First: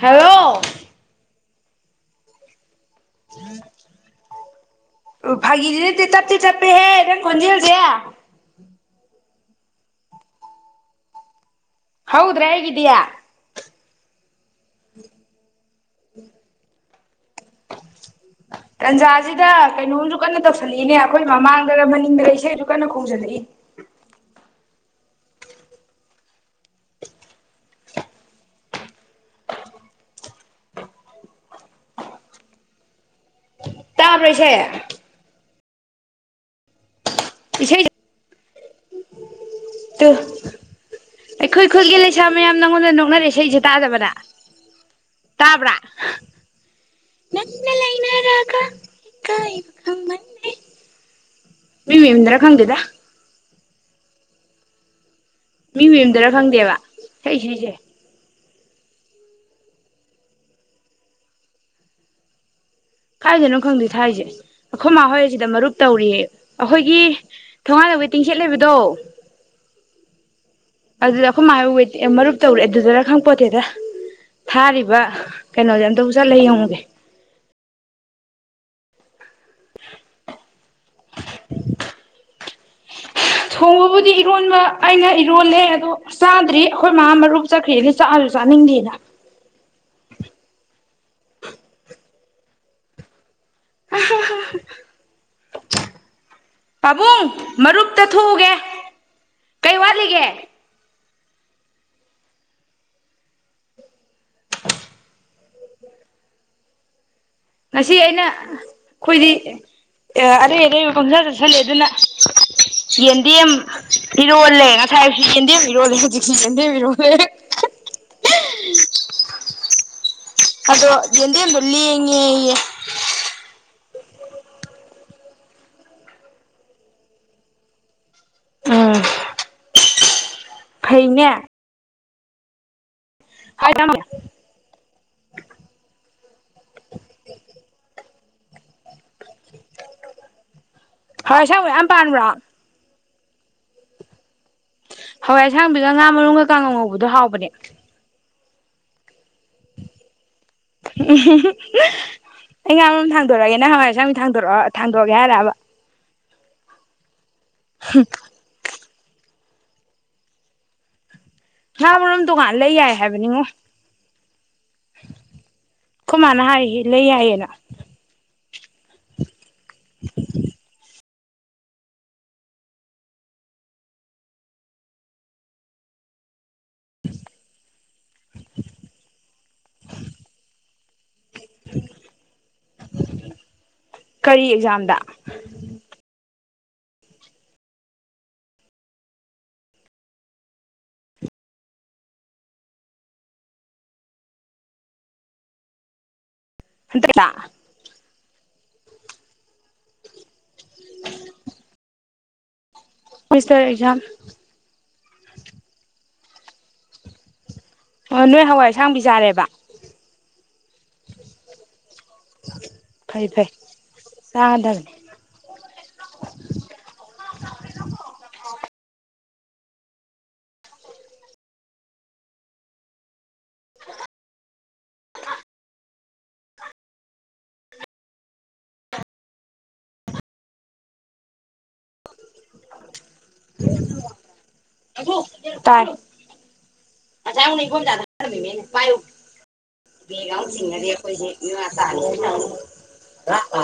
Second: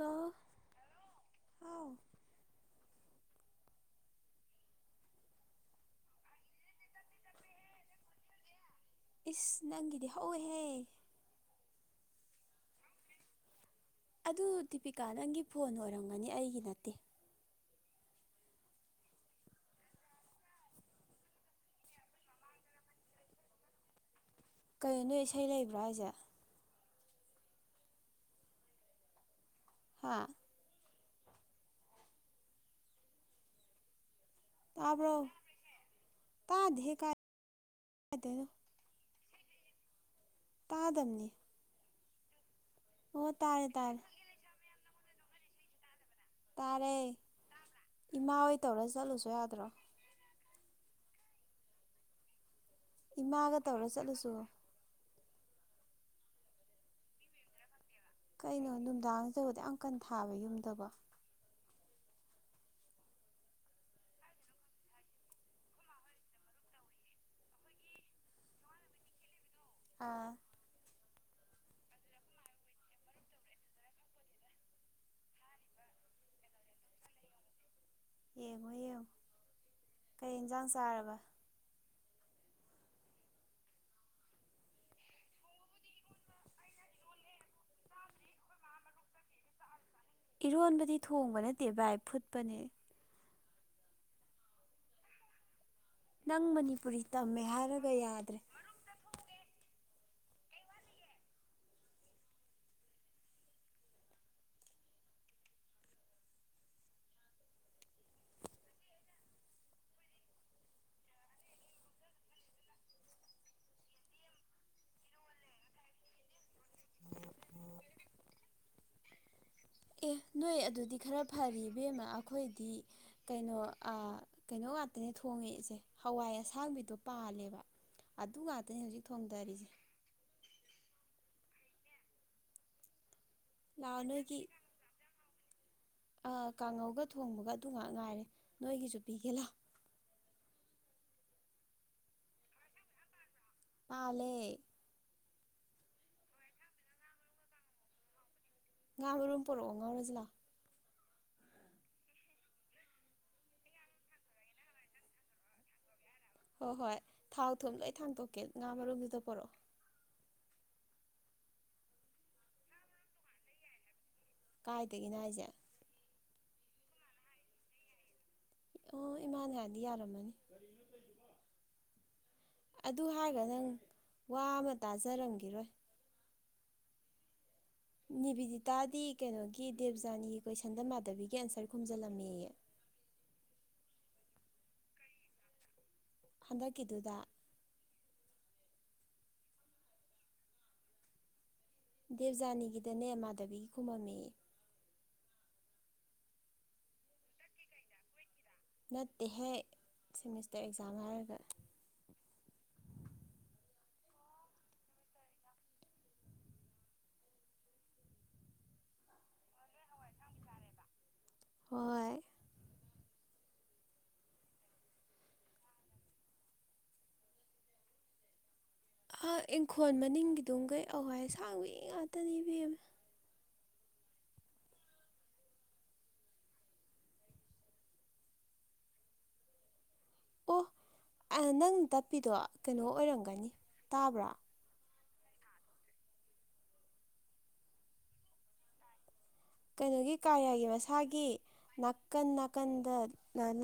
Hello ꯑꯥꯎ ꯎꯝ ꯑꯣ ꯐꯒꯤꯗꯤꯗꯤꯗꯤ ꯇꯞꯇꯦ ꯇꯞꯦꯍꯦ ꯅꯪ ꯈꯣꯟꯟꯖꯤ ꯍꯧꯁꯦ ꯏꯁ ꯅꯪꯒꯤꯗꯤ ꯍꯧꯋꯏꯦꯍꯦ ꯍꯗ꯭ꯔꯥ ꯍꯦꯒꯗꯌꯥ ꯑꯗꯨ ꯗꯤꯄꯤꯀꯥ ꯅꯪꯒꯤ ꯐꯣꯟ ꯑꯣꯏꯔꯝꯒꯅꯤ ꯑꯩꯒꯤ ꯅꯠꯇꯦ ꯇꯟꯖꯥꯁꯤꯗ ꯀꯩꯅꯣꯝꯁꯨ ꯀꯟꯅ ꯇꯧꯁꯜꯂꯛꯏꯅꯦ ꯑꯩꯈꯣꯏ ꯃꯃꯥꯡꯗ ꯃꯅꯤꯡꯗ ꯏꯁꯩꯁꯨ ꯀꯟꯅ ꯈꯣꯡꯖꯜꯂꯛꯏ [inaudible] ꯀꯩꯅꯣ ꯅꯣ ꯏꯁꯩ ꯂꯩꯕ꯭ꯔꯥ ꯍꯥꯏꯁꯦ ꯍꯥ ꯄꯩꯁꯦ ꯇꯥꯗꯦ ꯏꯁꯩ ꯀꯥꯏꯅꯣ ꯇꯥꯗꯕꯅꯤ ꯑꯩꯈꯣꯏ ꯈꯨꯜꯒꯦ ꯁꯃꯦ ꯁ ꯅꯪꯉꯣꯟꯗ ꯑꯣ ꯅꯣꯛꯅꯔꯛꯑꯦ ꯏꯁꯩꯁꯦ ꯇꯥꯔꯦ ꯇꯥꯔꯦ ꯇꯥꯗꯕꯅ ꯇꯥꯕ꯭ꯔꯥ ꯇꯥꯔꯦ ꯏꯃꯥ ꯍꯣꯏ ꯇꯧꯔ ꯆꯠꯂꯨꯁꯨ ꯌꯥꯗ꯭ꯔꯣ ꯃꯤ ꯃꯃꯗ꯭ꯔ ꯈꯪꯒꯦꯗ ꯏꯃꯥꯒ ꯇꯧꯔ ꯆꯠꯂꯨꯁꯨ ꯃꯤ ꯃꯨꯝꯗꯔ ꯐꯪꯗꯦꯕ ꯁꯛ ꯁꯤꯁꯦ ꯀꯩꯅꯣ ꯅꯨꯡꯗꯥꯡ ꯇꯧꯕꯗꯤ ꯌꯥꯝ ꯀꯟ ꯊꯥꯕ ꯌꯨꯝꯗꯕꯣ ꯀꯥꯏꯗꯅꯣ ꯈꯪꯗꯣꯏ ꯊꯥꯏꯁꯦ ꯑꯩꯈꯣꯏ ꯃꯥ ꯍꯣꯏꯁꯤꯗ ꯃꯔꯨꯞ ꯇꯧꯔꯤꯌꯦ ꯑꯩꯈꯣꯏꯒꯤ ꯊꯣ ꯋꯇꯤꯡ ꯁꯦꯠꯂꯦꯕꯤꯗꯣ ꯑ ꯑꯗꯨꯗ ꯑꯩꯈꯣꯏ ꯃꯥ ꯃꯔꯨꯞ ꯇꯧꯔꯦ ꯑꯗꯨꯗꯨꯔ ꯈꯪꯄꯣꯠꯇꯦꯗ ꯊꯥꯔꯤꯕ ꯀꯩꯅꯣꯁꯦ ꯑꯝꯇꯕꯨ ꯆꯠꯂꯦ ꯌꯦꯡꯉꯨꯁꯦ ꯌꯦꯡꯉꯣ ꯌꯦꯡꯉꯣ ꯀꯩ ꯌꯦꯟꯁꯥꯡ ꯆꯥꯔꯕ ꯊꯣꯡꯕꯕꯨꯗꯤ ꯏꯔꯣꯟꯕ ꯑꯩꯅ ꯏꯔꯣꯜꯂꯦ ꯑꯗꯣ ꯆꯥꯗ꯭ꯔꯤ ꯑꯩꯈꯣꯏ ꯃꯥ ꯃꯔꯨꯞ ꯆꯠꯈ꯭ꯔꯦꯅ ꯆꯥ ꯔꯅꯤꯡꯗꯤꯅ ꯏꯔꯣꯟꯕꯗꯤ ꯊꯣꯡꯕ ꯅꯠꯇꯦ ꯚꯥꯏ ꯐꯨꯠꯄꯅꯦ ꯅꯪ [inaudible] ꯃꯅꯤꯄꯨꯔꯤ ꯄꯥꯕꯨꯡ ꯇꯝꯃꯦ ꯍꯥꯏꯔꯒ ꯃꯔꯨꯞꯇ ꯌꯥꯗ꯭ꯔꯦ ꯊꯣꯛꯎꯒꯦ ꯀꯩ ꯋꯥ ꯒ [inaudible] ꯉꯁꯤ ꯑꯩꯅ ꯑꯩꯈꯣꯏꯗꯤ ꯑꯦ ꯑꯔꯩ ꯑꯔꯩ ꯄꯪꯖꯥ ꯆꯠꯁꯜꯂꯦ ꯑꯗꯨꯅ ꯌꯦꯟꯗꯦꯝ ꯏꯔꯣꯜꯂꯦ ꯉꯁꯥꯏꯕꯁꯤ ꯌꯦꯟꯗꯦꯝ ꯏꯔꯣꯜꯂꯦ ꯍꯧꯖꯤꯛꯤ ꯌꯦꯟꯗꯦꯝ ꯏꯔꯣꯜꯂꯦꯦ ꯑ ꯑꯦ ꯅꯣꯏ ꯑꯗꯣ ꯑꯗꯨꯗꯤ ꯈꯔ ꯌꯦꯟꯗꯦꯝꯗꯣ ꯐꯔꯤꯕ ꯕꯦꯝꯃ ꯂꯦꯡꯉꯦꯌꯦ ꯑꯩꯈꯣꯏꯗꯤ ꯀꯩꯅꯣ ꯀꯩꯅꯣ ꯉꯇꯅꯦ ꯊꯣꯡꯉꯦꯏꯁꯦ ꯍꯋꯥꯏ ꯑꯁꯥꯡꯕꯤꯗꯣ ꯄꯥꯜꯂꯦꯕ ꯑꯗꯨ ꯉꯥꯛꯇꯅꯤ ꯎꯝ ꯍꯧꯖꯤꯛ ꯊꯣꯡꯗꯔꯤꯁꯦ ꯐꯩꯅꯦ ꯉꯍꯟ ꯅꯣꯏꯒꯤ ꯀꯥꯡꯉꯧꯒ ꯊꯣꯡꯕꯒ ꯑꯗꯨ ꯉꯛ ꯉꯥꯏꯔꯦ ꯅꯣꯏꯒꯤꯁꯨ ꯄꯤꯒꯦ ꯂꯥꯎ ꯍꯣꯏ ꯑꯁꯦꯡꯕꯩ ꯃꯌꯥꯝ ꯄꯟꯕꯔꯣ ꯄꯥꯜꯂꯦ ꯍꯋꯥꯏ ꯑꯁꯥꯡꯕꯤꯒ ꯉꯥ ꯃꯔꯨꯝꯒ ꯀꯥꯡꯉꯧ ꯉꯧꯕꯗꯣ ꯍꯥꯎꯕꯅꯦ ꯉꯥ ꯃꯔꯨꯝ ꯄꯨꯔꯛꯑꯣ ꯉꯧꯔꯥꯁꯤ ꯂꯥꯎ ꯎꯝ ꯑꯩ ꯉꯥ ꯃꯔꯨꯝ ꯊꯥꯡꯗꯣꯔꯛꯑꯦꯒꯦ ꯅꯪ ꯍꯥꯋꯥꯏ ꯑꯁꯥꯡꯕꯤ ꯊꯥꯡꯗꯣꯔꯛꯑꯣ ꯊꯪꯗꯣꯛ ꯑꯒꯦ ꯍꯥꯏꯔꯕ ꯍꯣꯏ ꯍꯣꯏ ꯊꯥꯎ ꯊꯨꯝ ꯂꯣꯏ ꯊꯥꯡꯇꯣꯛꯀꯦ ꯉꯥ ꯃꯔꯨꯝꯗꯨꯗ ꯄꯨꯔꯛꯑꯣ ꯉꯥ ꯃꯔꯣꯝ ꯇꯣꯉꯥꯟꯅ ꯂꯩ ꯌꯥꯏ ꯍꯥꯏꯕꯅꯤꯍꯦ ꯀꯥꯏꯗꯒꯤꯅꯣ ꯍꯥꯏꯁꯦ ꯑꯩꯈꯣꯏ ꯃꯥꯅ ꯍꯥꯏꯌꯦ ꯂꯩ ꯌꯥꯏꯌꯦꯅ ꯑꯣ ꯏꯃꯥꯅꯥ ꯍꯥꯏꯗꯤ ꯌꯥꯔꯝꯃꯅꯤ ꯑꯗꯨ ꯍꯥꯏꯔꯒ ꯅꯪ ꯋꯥ ꯑꯃ ꯇꯥꯖꯔꯝꯈꯤꯔꯣꯏ ꯅꯤꯕꯤꯗꯤꯇꯥꯗꯤ ꯀꯩꯅꯣꯒꯤ ꯗꯦꯕꯖꯥꯅꯤꯒꯤ ꯀꯣꯏꯁꯟꯗ ꯃꯥꯙꯕꯤꯒꯤ ꯑꯟꯁꯔ ꯈꯣꯨꯝꯖꯤꯜꯂꯝꯃꯤꯑ ꯗ [inaudible] ꯀꯔꯤ ꯑꯦꯛꯖꯥꯝꯗ ꯍꯟꯗꯛꯀꯤꯗꯨꯗ ꯗꯦꯕꯖꯥꯅꯤꯒꯤꯗꯅꯦ ꯃꯥꯙꯕꯤꯒꯤ ꯈꯨꯃꯝꯃꯦꯌꯦ ꯍꯟꯗꯛꯂꯥ ꯅꯠꯇꯦꯍꯦ ꯁꯦꯃꯤꯁꯇꯔ ꯑꯦꯛꯖꯥꯝ ꯍꯥꯏꯔꯒ ꯁꯦꯃꯤꯁꯇꯔ ꯑꯦꯛꯖꯝ ꯑꯣ ꯅꯣꯏ ꯍꯋꯥꯏ ꯑꯁꯥꯡꯕꯤ ꯆꯥꯔꯦꯕ ꯍꯣꯏ ꯐꯩ ꯐꯩ ꯆꯥꯗꯕꯅꯤ ꯚ [inaudible] ꯏꯪꯈꯣꯜ ꯃꯅꯤꯡꯒꯤ ꯗꯨꯒꯩ ꯍꯋꯥꯏ ꯑꯥꯁꯥꯡꯕꯤ ꯉꯥꯛꯇꯅꯤ ꯏꯕꯦꯝꯃꯥ ꯑꯣ ꯅꯪ ꯇꯞꯄꯤꯗꯣ ꯀꯩꯅꯣ ꯑꯣꯏꯔꯝꯒꯅꯤ ꯇꯥꯕ꯭ꯔꯥ ꯇꯥꯏ [unintelligible] ꯀꯩꯅꯣꯒꯤ ꯀꯥꯌꯥꯒꯤ ꯃꯁꯥꯒꯤ ꯅꯥꯀꯟ ꯅꯥꯀꯟꯗ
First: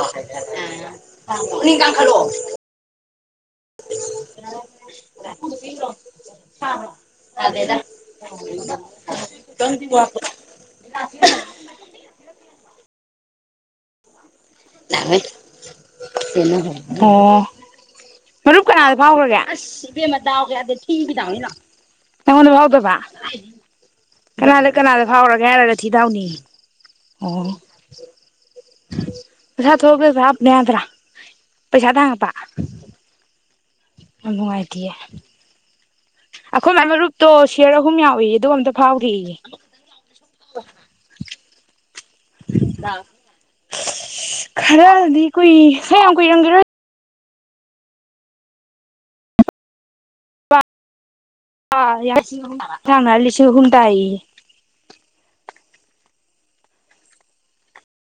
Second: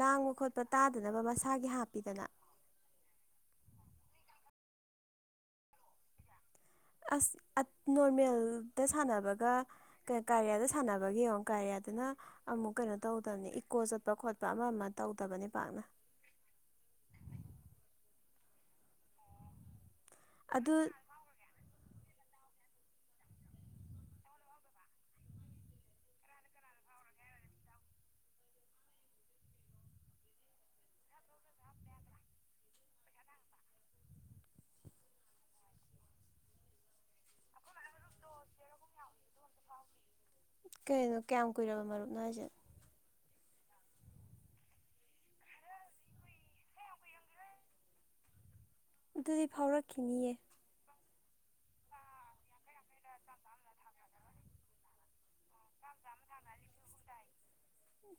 ꯂꯥꯡꯕ ꯈꯣꯠꯄ ꯇꯥ ꯆꯥꯗꯅꯕ ꯃꯁꯥꯒꯤ ꯍꯥꯞꯄꯤꯗꯅ ꯍꯤ [unintelligible] ꯑꯁ ꯅꯣꯔꯃꯦꯜꯗ ꯁꯥꯟꯅꯕꯒ ꯀꯥꯔꯤꯌꯥꯗ ꯁꯥꯟꯅꯕꯒ ꯌꯦꯡꯉꯣ ꯀꯥꯔꯤꯌꯥꯗ ꯑꯗꯨꯅ ꯑꯃꯨꯛ ꯀꯩꯅꯣ ꯇꯧꯗꯕꯅꯤ ꯏꯀꯣ ꯆꯠꯄ ꯈꯣꯠꯄ ꯑꯃ ꯑꯃ ꯇꯧꯗꯕꯅꯤ ꯄꯥꯛꯅ ꯑꯣ ꯃꯔꯨꯞ ꯀꯅꯥꯗ ꯐꯥꯎꯈ꯭ꯔꯒꯦ ꯑꯁ ꯏꯕꯦꯝꯃꯥ ꯗꯥꯎꯒꯥ ꯑꯗꯨ ꯌꯥꯗꯦ ꯊꯤ ꯒꯤ ꯗꯥꯎꯅꯦ ꯂꯥꯎ ꯑꯩꯉꯣꯟꯗꯥ ꯌꯥꯎꯗꯕꯥ ꯀꯅꯥꯗ ꯀꯅꯥꯗ ꯐꯥꯎꯔꯒꯦ ꯍꯥꯏꯔꯒ ꯊꯤꯗꯥꯎꯅꯤ ꯑꯣ ꯄꯩꯁꯥꯠ ꯍꯦꯁ ꯍꯥꯞꯅꯦꯗ꯭ꯔ ꯄꯩꯁꯥꯗꯉꯄꯥ ꯌꯥꯝ ꯅꯨꯡꯉꯥꯏꯇꯤꯌꯦ ꯑꯩꯈꯣꯏ ꯃꯥꯏ ꯃꯔꯨꯞꯇꯣ ꯁꯤꯌꯔ ꯑꯍꯨꯝ ꯌꯥꯎꯏꯌꯦ ꯑꯗꯨꯒ ꯑꯝꯇ ꯐꯥꯎꯗꯦꯌꯦ ꯀꯩꯅꯣ ꯀꯌꯥꯝ ꯀꯨꯔ ꯃꯥꯔ ꯈꯔꯗꯤ ꯀꯨꯏ ꯌꯥꯝ ꯀꯨꯏꯔꯝꯈꯤꯔꯣꯏ ꯑꯗꯨꯗꯤ ꯐꯥꯎꯔꯛꯈꯤꯅꯤꯌꯦ ꯑꯩ ꯂꯤꯁꯤꯡ ꯑꯍꯨꯝ ꯇꯥꯏꯌꯦꯌꯦ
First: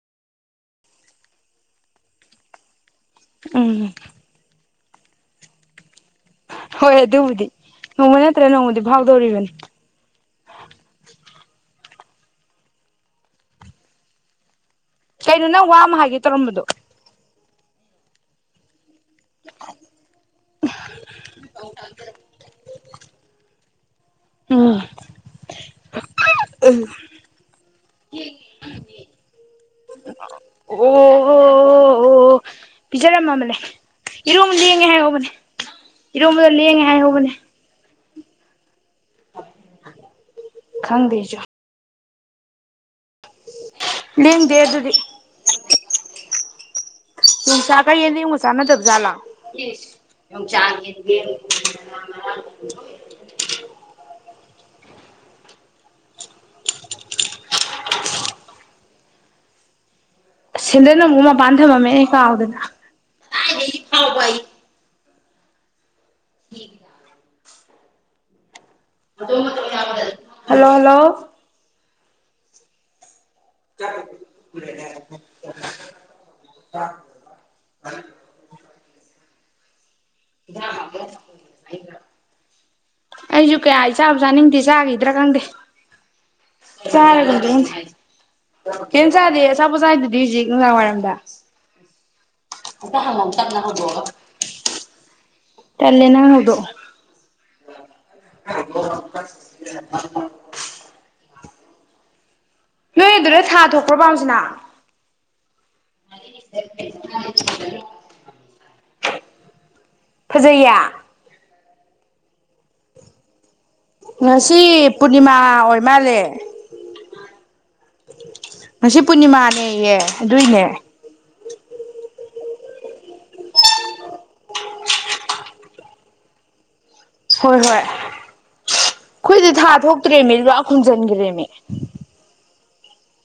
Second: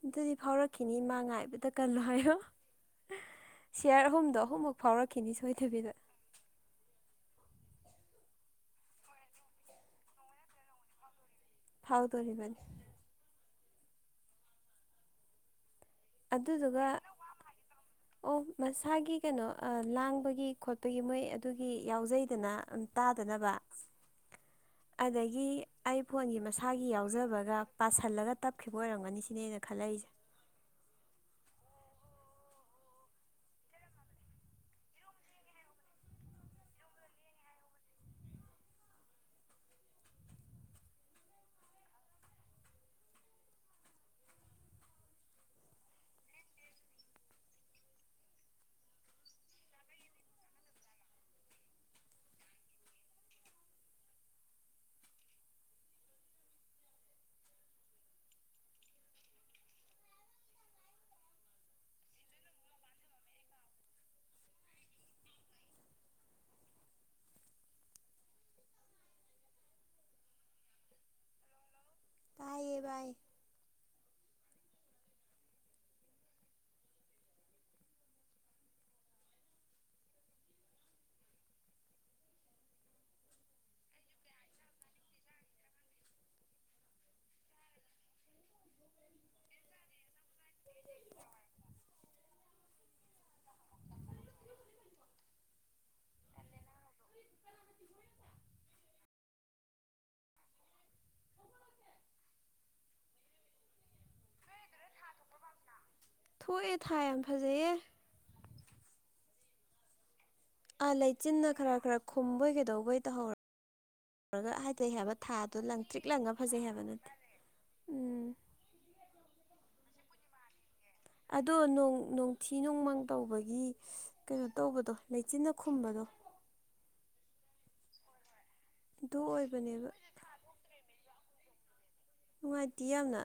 ꯑꯗꯨꯗꯤ ꯐꯥꯎꯔꯛꯈꯤꯅꯤ ꯏꯃꯥ ꯉꯥꯏꯕꯇꯥ ꯀꯜꯂꯣ ꯍꯥꯏꯌꯣ ꯎꯝ ꯁꯤꯌꯥꯔ ꯑꯍꯨꯝꯗꯣ ꯑꯍꯨꯝꯃꯨꯛ ꯐꯥꯎꯔꯛꯈꯤꯅꯤ ꯁꯣꯏꯗꯕꯤꯗ ꯍꯣꯏ꯫ ꯑꯗꯨꯕꯨꯗꯤ ꯅꯣꯡꯃ ꯅꯦꯠꯇ꯭ꯔꯒꯥ ꯅꯣꯡꯃꯗꯤ ꯐꯥꯎꯗꯧꯔꯤꯕꯅꯤ ꯐꯥꯎ ꯇꯣ ꯂꯩꯕꯅꯤ ꯀꯩꯅꯣ ꯅꯪ ꯋꯥ ꯑꯃ ꯍꯥꯏꯒꯦ ꯇꯧꯔꯝꯕꯗꯣ ꯑꯗꯨꯗꯨꯒ ꯑꯣ ꯁ ꯊꯥꯒꯤ ꯀꯩꯅꯣ ꯂꯥꯡꯕꯒꯤ ꯈꯣꯠꯄꯒꯤ ꯃꯣꯏ ꯑꯗꯨꯒꯤ ꯌꯥꯎꯖꯩꯗꯅ ꯇꯥꯗꯅꯕ ꯎꯝ ꯑꯗꯒꯤ ꯑꯩ ꯐꯣꯟꯒꯤ ꯃꯁꯥꯒꯤ ꯌꯥꯎꯖꯕꯒ ꯄꯥꯁꯜꯂꯒ ꯇꯞꯈꯤꯕ ꯑꯣꯏꯔꯝꯒꯅꯤ ꯁꯤꯅꯦꯅ ꯈꯜꯂꯛꯏꯁꯦ ꯄꯤꯖꯔꯝꯃꯕꯂꯦ ꯏꯔꯣ ꯌꯦꯡꯉꯦ ꯍꯥꯏꯔꯧꯕꯅꯦ ꯏꯔꯣꯜ ꯌꯦꯡꯉꯦ ꯍꯥꯏ ꯍꯣꯕꯅꯦ ꯈꯪꯗꯦꯖꯣ ꯂꯝ ꯗꯦ ꯑꯗꯨꯗꯤ ꯇꯨꯆꯥ ꯀ ꯌꯦ ꯃꯁꯅ ꯙꯕꯖꯂ ꯆ ꯌꯦ [inaudible] ꯁꯦꯟꯗ ꯑꯃꯨꯛ ꯃꯄꯥꯟ ꯊꯝꯃꯝꯃꯦ ꯀꯥꯎꯗꯅ ꯍꯜꯂꯣ ꯍꯜꯂꯣ ꯇꯥꯏꯌꯦ ꯕꯥꯏ [unintelligible] [inaudible] ꯑ ꯑꯩꯁꯨ ꯀꯌꯥ ꯏꯆꯥꯕꯨ ꯆꯥꯅꯤꯡꯗꯦ ꯆꯥꯈꯤꯗ꯭ꯔꯥ ꯈꯪꯗꯦ ꯆꯔ ꯈꯨꯟꯗ ꯀ ꯆꯗꯦ ꯑꯆꯥꯥꯄꯣꯁꯥꯗꯨꯗꯤ ꯍꯧꯖꯤꯛ ꯅꯨꯡꯗꯥꯡ ꯋꯥꯏꯔꯝꯗ ꯑ ꯀ ꯍ ꯉ ꯇꯅ ꯍꯕꯣ ꯇꯂꯅ ꯎꯗꯣ [unintelligible] ꯅꯣꯏ ꯑꯗꯨꯗ ꯊꯥ ꯊꯣꯛꯈ꯭ꯔꯣ ꯄꯥꯎꯁꯤꯅ ꯊꯣꯛꯑꯦ ꯊꯥ ꯌꯥꯝ ꯐꯖꯩꯌꯦ ꯐꯖꯩꯌꯦ ꯑꯥ ꯂꯩꯆꯤꯟꯅ ꯈꯔ ꯈꯔ ꯈꯨꯝꯕꯣꯏ ꯀꯗꯧꯕꯩ ꯇꯧꯍꯧꯔ ꯇꯧꯔꯒ ꯉꯁꯤ ꯍꯥꯏꯊꯩ ꯍꯥꯏꯕ ꯄꯨꯔꯅꯤꯃꯥ ꯊꯥꯗꯣ ꯑꯣꯏ ꯂꯪ ꯇ꯭ꯔꯤꯛ ꯃꯥꯜꯂꯦ ꯂꯪꯒ ꯐꯖꯩ ꯍꯥꯏꯕ ꯅꯠꯇꯦ ꯎ ꯉꯁꯤ ꯄꯨꯔꯅꯤꯃꯥꯅꯦꯌꯦ ꯑꯗꯨꯏꯅꯦ ꯑꯗꯣꯣꯡ ꯅꯣꯡꯊꯤ ꯅꯣꯡꯃꯪ ꯇꯧꯕꯒꯤ ꯀꯩꯅꯣ ꯇꯧꯕꯗꯣ ꯂꯩꯆꯤꯟꯅ ꯈꯨꯝꯕꯗꯣ [inaudible] ꯍꯣꯏ ꯍꯣꯏ ꯑꯗꯨ ꯑꯩꯈꯣꯏꯗꯤ ꯊꯥ ꯑꯣꯏꯕꯅꯦꯕ ꯊꯣꯛꯇ꯭ꯔꯦꯃꯤ ꯂꯨꯄꯥꯥꯛ ꯈꯣꯡꯖꯤꯟꯒꯤꯔꯦꯃꯤ ꯅꯨꯡꯉꯥꯏꯇꯦ ꯌꯥꯝꯅ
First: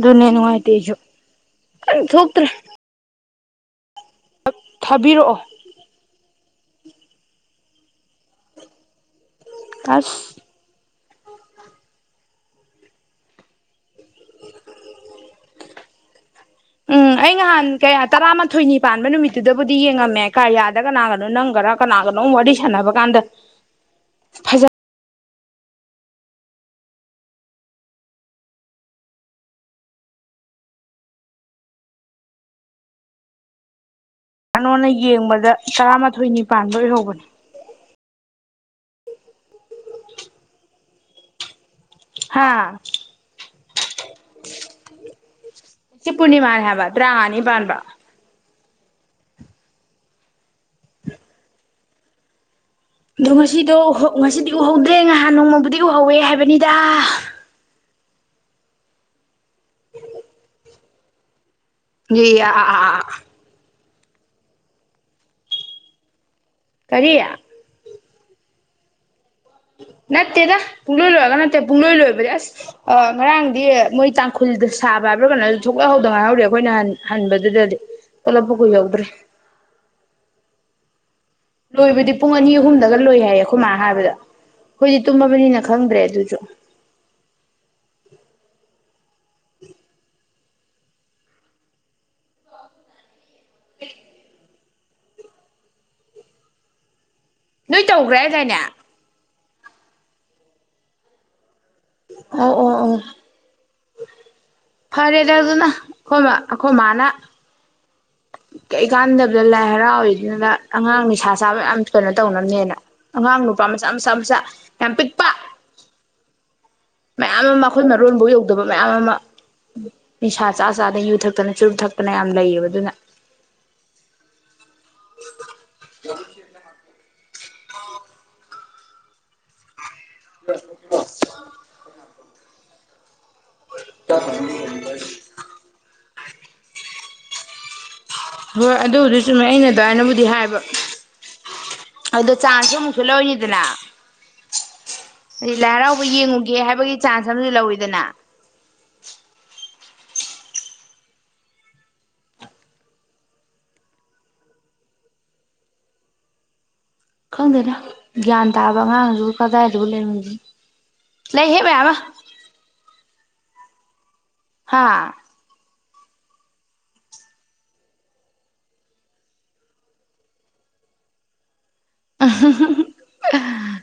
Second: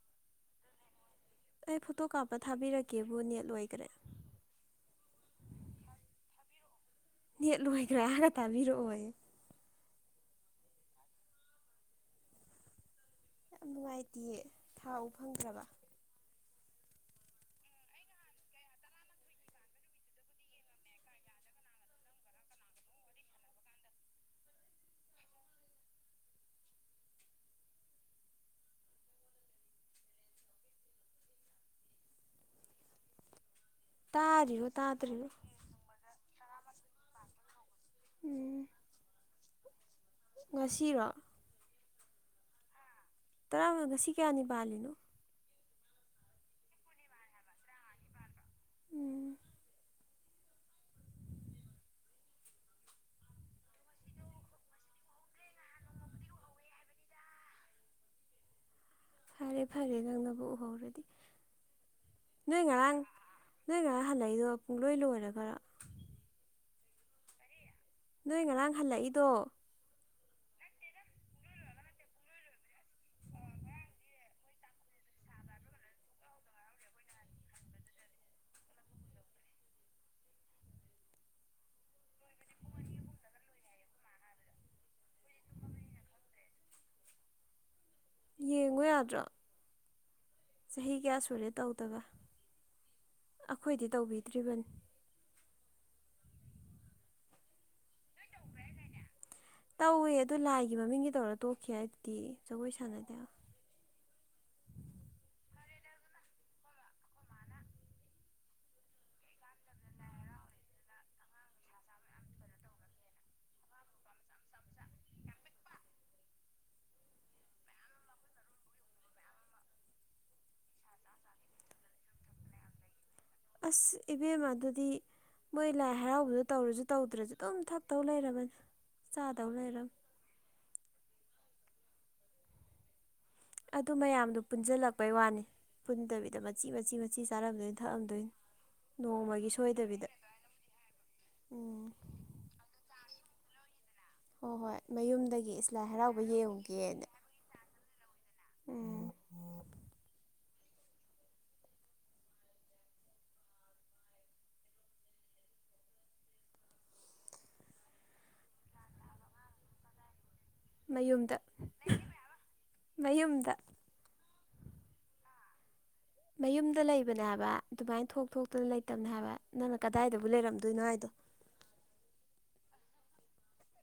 ꯅꯤꯅꯅꯨꯡꯉꯥꯏ ꯇꯁꯨ ꯑꯩ ꯐꯣꯇꯣ ꯀꯥꯞꯄ ꯊꯥꯕꯤꯔꯛꯀꯦꯕꯨ ꯅꯦꯠ ꯂꯣꯏꯈ꯭ꯔꯦ ꯊꯥꯕꯤꯔꯛꯑꯣ ꯌꯦꯠꯂꯣꯏꯈ꯭ꯔꯦ ꯍꯥꯏꯔ ꯇꯥꯕꯤꯔꯛꯑꯣ ꯑꯥꯁ ꯌꯥꯝ ꯅꯨꯡꯉꯥꯏꯇꯦꯌꯦ ꯊꯥ ꯎ ꯐꯪꯗ꯭ꯔꯕ ꯎꯝ [inaudible] ꯑꯩ ꯅꯍꯥꯟ ꯀꯌꯥ ꯇꯔꯥꯃꯥꯊꯣꯏꯅꯤ ꯄꯥꯟꯕ ꯅꯨꯃꯤꯠꯇꯨꯗꯕꯨꯗꯤ ꯌꯦꯡꯉꯝꯃꯦ ꯀꯥꯏ ꯌꯥꯗ ꯀꯅꯥꯒꯅꯣ ꯅꯪꯒꯔꯥ ꯀꯅꯥꯒꯅꯣ ꯋꯥꯔꯤ ꯁꯥꯟꯅꯕ ꯀꯥꯟꯗ ꯐꯖ ꯇꯥꯔꯤꯔꯣ ꯀꯅꯣꯅ ꯇꯥꯗ꯭ꯔꯤꯔꯣ ꯌꯦꯡꯕꯗ ꯇꯔꯥꯃꯥꯊꯣꯏꯅꯤ ꯄꯥꯟꯕ ꯑꯣꯏꯍꯧꯕꯅꯤ ꯎꯝ ꯉꯁꯤꯔꯣ ꯍꯥꯥ ꯇꯔꯥꯃꯒꯁꯤ ꯀꯌꯥꯅꯤ ꯄꯥꯜꯂꯤꯅꯣ ꯄꯨꯅꯤꯃꯥꯅ ꯍꯥꯏꯕ ꯄ꯭ꯔꯥꯅꯤ ꯄꯥꯟꯕꯥꯟꯕ ꯎꯝ [inaudible] ꯑꯣ ꯉꯁꯤꯗꯣ ꯉꯁꯤꯗꯤ ꯎꯍꯧꯗ꯭ꯔꯦ ꯉꯍꯥꯟ ꯅꯣꯡꯃꯕꯨꯗꯤ ꯎꯍꯧꯋꯦ ꯍꯥꯏꯕꯅꯤꯗ [inaudible] ꯐꯔꯦ ꯐꯔꯦ ꯅꯪꯕꯨ ꯎꯍꯧꯔꯗꯤ ꯑ ꯅꯣꯏ ꯉꯔꯥꯡ ꯑꯥ ꯅꯣꯏ ꯉꯔ ꯍꯜꯂꯛꯏꯗꯣ ꯄꯨꯡꯂꯣꯏ ꯂꯣꯏꯔꯦ ꯈꯔ ꯀꯔꯤ ꯅꯣꯏ ꯉꯔꯥꯡ ꯍꯜꯂꯛꯏꯗꯣ ꯅꯠꯇꯦꯗ ꯄꯨꯡꯂꯣꯏ ꯂꯣꯏꯛꯒ ꯅꯠꯇꯦ ꯄꯨꯡꯂꯣꯏ ꯂꯣꯏꯕꯗꯤ ꯑꯁ ꯉꯔꯥꯡꯗꯤ ꯃꯣꯏ ꯇꯥꯡꯈꯨꯜꯗ ꯁꯥꯕ ꯥꯏꯕ꯭ꯔ ꯀꯩꯅꯣ ꯊꯣꯛꯂꯛꯍꯧꯗ ꯉꯥꯏꯍꯧꯔꯤ ꯑꯩꯈꯣꯏꯅ ꯍꯟꯕꯗꯨꯗꯗꯤ ꯄꯨꯂꯞꯄꯥꯎ ꯀ ꯌꯧꯗ꯭ꯔꯦ [inaudible] ꯂꯣꯏꯕꯗꯤ ꯄꯨꯡ ꯑꯅꯤ ꯑꯍꯨꯝꯗꯒ ꯂꯣꯏ ꯍꯥꯏꯌꯦ ꯑꯩꯈꯣꯏ ꯃꯥ ꯍꯥꯏꯕꯗ ꯍꯣꯏꯗꯤ ꯇꯨꯝꯃꯕꯅꯤꯅ ꯈꯪꯗ꯭ꯔꯦ ꯑꯗꯨꯁꯨ ꯌꯦꯡꯉꯨ ꯌꯥꯗ꯭ꯔꯥ ꯆꯍꯤ ꯀꯌꯥ ꯁꯨꯔꯦ ꯇꯧꯗꯕ ꯑꯩꯈꯣꯏꯗꯤ ꯇꯧꯕꯤꯗ꯭ꯔꯤꯕꯅꯤ ꯅꯣꯏ ꯇꯧꯈ꯭ꯔꯦ ꯍꯥꯏ ꯀꯥꯏꯅꯦ ꯇꯧꯏꯦ ꯑꯗꯨ ꯂꯥꯏꯒꯤ ꯃꯃꯤꯡꯒꯤ ꯇꯧꯔ ꯇꯣꯛꯈꯤ ꯍꯥꯏꯗꯤ ꯑꯣ ꯖꯒꯣꯏ ꯑꯣ ꯑꯣ ꯁꯥꯟꯅꯗꯦ ꯐꯔꯦꯗ ꯑꯗꯨꯅ ꯑꯩꯈꯣꯏ ꯑꯩꯈꯣꯏ ꯃꯥꯅ [inaudible] ꯀꯩꯀꯥꯟꯗꯕꯗ ꯂꯥꯏ ꯍꯔꯥꯎꯔꯤꯗꯨꯅ ꯑꯉꯥꯡ ꯅꯤꯁꯥ ꯁꯥꯕ ꯌꯥꯝ ꯀꯩꯅꯣ ꯇꯧꯅꯕꯅꯦꯅ ꯑꯉꯥꯡ ꯅꯨꯄꯥ ꯃꯆꯥ ꯃꯆꯥ ꯃꯆꯥ ꯌꯥꯝ ꯄꯤꯛꯄ [inaudible] ꯃꯌꯥꯝ ꯑꯃ ꯑꯩꯈꯣꯏ ꯃꯔꯣꯟꯐꯧ ꯌꯧꯗꯕ ꯃꯌꯥꯝ ꯑꯃ ꯅꯤꯁꯥ ꯆꯥ ꯆꯥꯗꯅ ꯌꯨ ꯊꯛꯇꯅ ꯆꯨꯔꯨꯞ ꯊꯛꯇꯅ ꯌꯥꯝ ꯂꯩꯌꯦꯕ ꯑꯗꯨꯅ ꯑꯁ ꯏꯕꯦꯝ ꯑꯗꯨꯗꯤ ꯃꯣꯏ ꯂꯥꯏ ꯍꯔꯥꯎꯕꯗꯣ ꯇꯧꯔꯁꯨ ꯇꯧꯗ꯭ꯔꯁꯨ ꯑꯗꯨꯝ ꯊꯛꯇꯧ ꯂꯩꯔꯕꯅꯤ ꯆꯥꯗꯧ ꯂꯩꯔꯕ ꯑ ꯑꯗꯨ ꯃꯌꯥꯝꯗꯨ ꯄꯨꯟꯁꯤꯜꯂꯛꯄꯩ ꯋꯥꯅꯤ ꯄꯨꯟꯗꯕꯤꯗ ꯃꯆꯤ ꯃꯆꯤ ꯃꯆꯤ ꯆꯥꯔꯝꯗꯣꯏ ꯍꯣꯏ ꯑꯗꯨꯕꯨꯗꯨ ꯆꯨꯝꯃꯦ ꯑꯩꯅ ꯑꯗꯨꯃꯏꯅꯕꯨꯗꯤ ꯍꯥꯏꯕ ꯎꯝ ꯑꯗꯨꯗꯣ ꯆꯥꯡꯁꯨ ꯑꯃꯨꯛꯁꯨ ꯂꯧꯅꯤꯗꯅ ꯍꯣꯏ ꯍꯣꯏ ꯃꯌꯨꯝꯗꯒꯤ ꯏꯁꯂꯥꯏ ꯍꯔꯥꯎꯕ ꯌꯦꯡꯉꯨꯒꯦꯅ ꯑꯗꯨꯗꯅ ꯑꯦ ꯈꯪꯗꯦꯅ ꯒ꯭ꯌꯥꯟ ꯇꯥꯕ ꯑꯉꯥꯡꯁꯨꯕꯨ ꯀꯗꯥꯏꯗꯨꯕꯨ ꯂꯩꯃꯤꯒꯦ ꯃꯌꯨꯝꯗ ꯃꯌꯨꯝꯗ ꯍꯥꯥ ꯃꯌꯨꯝꯗ ꯂꯩꯕꯅꯦ ꯍꯥꯏꯕ ꯑꯗꯨꯃꯥꯏꯅ ꯊꯣꯛ ꯊꯣꯛꯇꯅ ꯂꯩꯇꯕꯅꯦ ꯍꯥꯏꯕ ꯅꯪꯅ ꯀꯗꯥꯏꯗꯕꯨ ꯂꯩꯔꯝꯗꯣꯏꯅꯣ ꯍꯥꯏꯗꯣ [inaudible] ꯑ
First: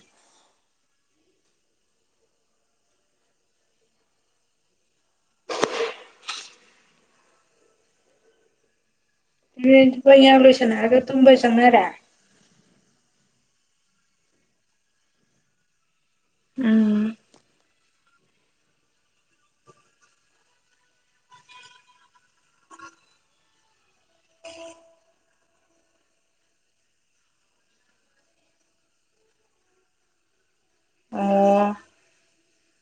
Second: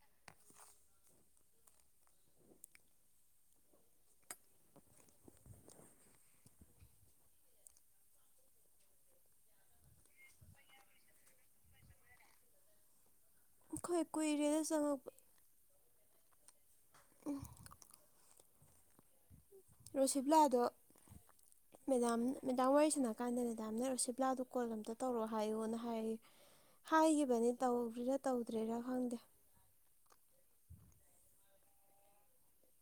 ꯌꯥ ꯂꯁꯅꯒ ꯇꯨꯝꯁꯪꯅꯔ ꯑꯩꯈꯣꯏ ꯀꯣꯏ ꯑꯦꯔꯤꯌꯥꯗ ꯆꯪꯉꯛꯄ ꯎꯝ ꯔꯣꯁꯤꯕꯂꯥꯗꯣ ꯃꯦꯗꯥꯝ ꯃꯦꯗꯥꯝ ꯋꯥꯔꯤ ꯁꯥꯟꯅꯀꯥꯟꯗ ꯃꯦꯗꯥꯝꯅ ꯔꯨꯁꯤꯞꯂꯥꯗꯨ ꯀꯣꯜ ꯑꯃꯝꯇ ꯇꯧꯔꯛꯑꯣ ꯍꯥꯏꯌꯣꯅ ꯍꯥꯏꯔꯤ ꯍꯥꯏꯈꯤꯕꯅꯤ ꯇ꯭ꯔꯥ ꯇꯧꯗ꯭ꯔꯦꯔꯥ ꯈꯪꯗꯦ ꯑꯣ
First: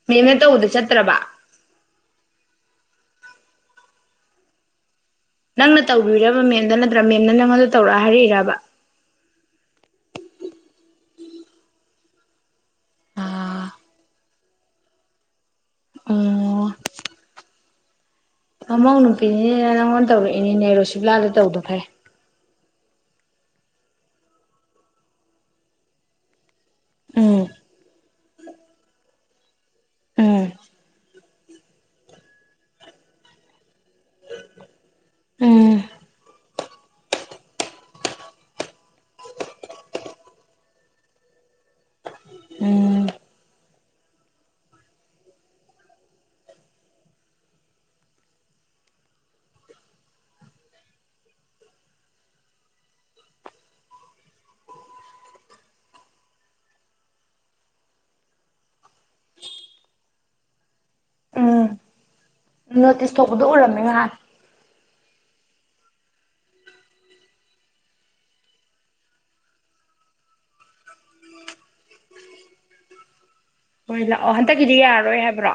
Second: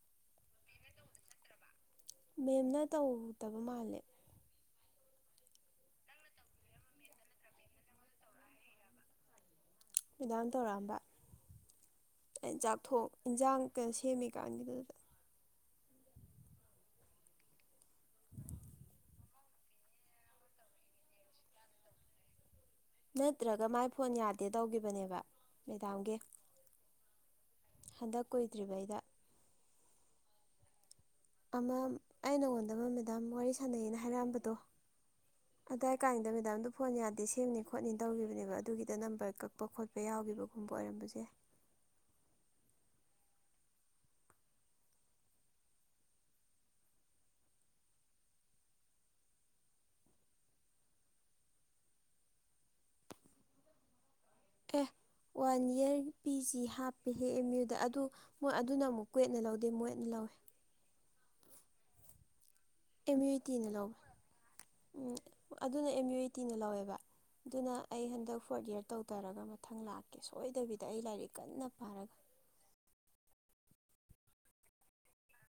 ꯃꯦꯝꯅ ꯇꯧꯕꯗ ꯆꯠꯇ꯭ꯔꯕ ꯃꯦꯝꯅ ꯇꯧꯗꯕ ꯃꯥꯜꯂꯦ ꯅꯪꯅ ꯇꯧꯕꯤꯔꯕ ꯃꯦꯝꯗ ꯅꯠꯇ꯭ꯔꯥ ꯃꯦꯝꯅ ꯅꯪꯣꯟꯗ ꯇꯧꯔꯛ ꯍꯥꯏꯔꯛꯏꯕ ꯗꯥꯝ ꯇꯧꯔꯛꯑꯝꯕ ꯆꯥꯛꯊꯣꯛ ꯌꯦꯟꯁꯥꯡ ꯑꯥ ꯀꯩꯅꯣ ꯁꯦꯝꯃꯤꯀꯥꯟꯒꯤꯗꯨꯗ ꯑꯣ ꯃꯃꯧ ꯅꯨꯄꯤꯅꯤꯅꯦꯅ ꯅꯪꯉꯣꯟꯗ ꯇꯧꯔꯛꯏꯅꯤꯅꯦ ꯔꯣꯁꯤꯕꯂꯥꯗ ꯇꯧꯗꯣ ꯐꯔꯦ ꯅꯠꯇ꯭ꯔꯒ ꯃꯥꯏ ꯐꯣꯟ ꯌꯥꯗꯦ ꯇꯧꯈꯤꯕꯅꯦꯕ ꯃꯦꯗꯥꯝꯒꯤ ꯎꯝ ꯍꯟꯗꯛ ꯀꯨꯏꯗ꯭ꯔꯤꯉꯩꯗ ꯎꯝ ꯑꯃ ꯑꯩ ꯅꯉꯣꯟꯗ ꯑꯃ ꯃꯦꯗꯥꯝ ꯋꯥꯔꯤ ꯁꯥꯟꯅꯩꯌꯦꯅ ꯍꯥꯏꯔꯛꯑꯝꯕꯗꯣ ꯎꯝ ꯑꯗꯨꯗꯥꯏ ꯀꯥꯏꯗꯕ ꯃꯦꯗꯥꯝꯗꯣ ꯐꯣꯟ ꯌꯥꯗꯦ ꯁꯦꯝꯅꯤ ꯈꯣꯠꯅꯤ ꯇꯧꯈꯤꯕꯅꯦꯕ ꯑꯗꯨꯒꯤꯗ ꯅꯝꯕꯔ ꯀꯛꯄ ꯈꯣꯠꯄ ꯌꯥꯎꯈꯤꯕꯕꯒꯨꯝꯕ ꯑꯣꯏꯔꯝꯕꯁꯦ [inaudible] ꯎꯝ ꯇꯦ ꯋꯥꯟ ꯏꯌꯥꯔ ꯄꯤ ꯖꯤ ꯍꯥꯞꯄꯦ ꯍꯦ ꯑꯦꯝ ꯌꯨꯗ ꯑꯗꯨ ꯃꯣꯏ ꯑꯗꯨꯅ ꯑꯃꯨꯛ ꯀꯋꯦꯠꯅ ꯂꯧꯗꯦ ꯃꯣꯏꯅ ꯍ ꯎꯝ ꯅꯣꯇꯤꯁ ꯑꯦꯝ ꯌꯨ ꯇꯧꯕꯗꯣ ꯇꯤꯅ ꯎꯔꯝꯃꯦ ꯂꯧꯋꯦ ꯉꯍ ꯎꯝ ꯑꯗꯨꯅ ꯑꯦꯝ ꯌꯨ ꯏꯇꯤꯅ ꯂꯧꯋꯦꯕ ꯑꯗꯨꯅ ꯑꯩ ꯍꯟꯗꯛ ꯐꯣꯔꯠ ꯏꯌꯥꯔ ꯇꯧꯊꯔꯒ ꯃꯊꯪ ꯂꯥꯛꯀꯦ ꯁꯣꯏꯗꯕꯤꯗ ꯑꯩ ꯂꯥꯏꯔꯤꯛ ꯀꯟꯅ ꯄꯥꯔꯒ [inaudible] ꯍꯣꯏ ꯂꯥꯛꯑꯣ ꯍꯟꯗꯛꯀꯤꯗꯤ ꯌꯥꯔꯔꯣꯏ ꯍꯥꯏꯕ꯭ꯔꯣ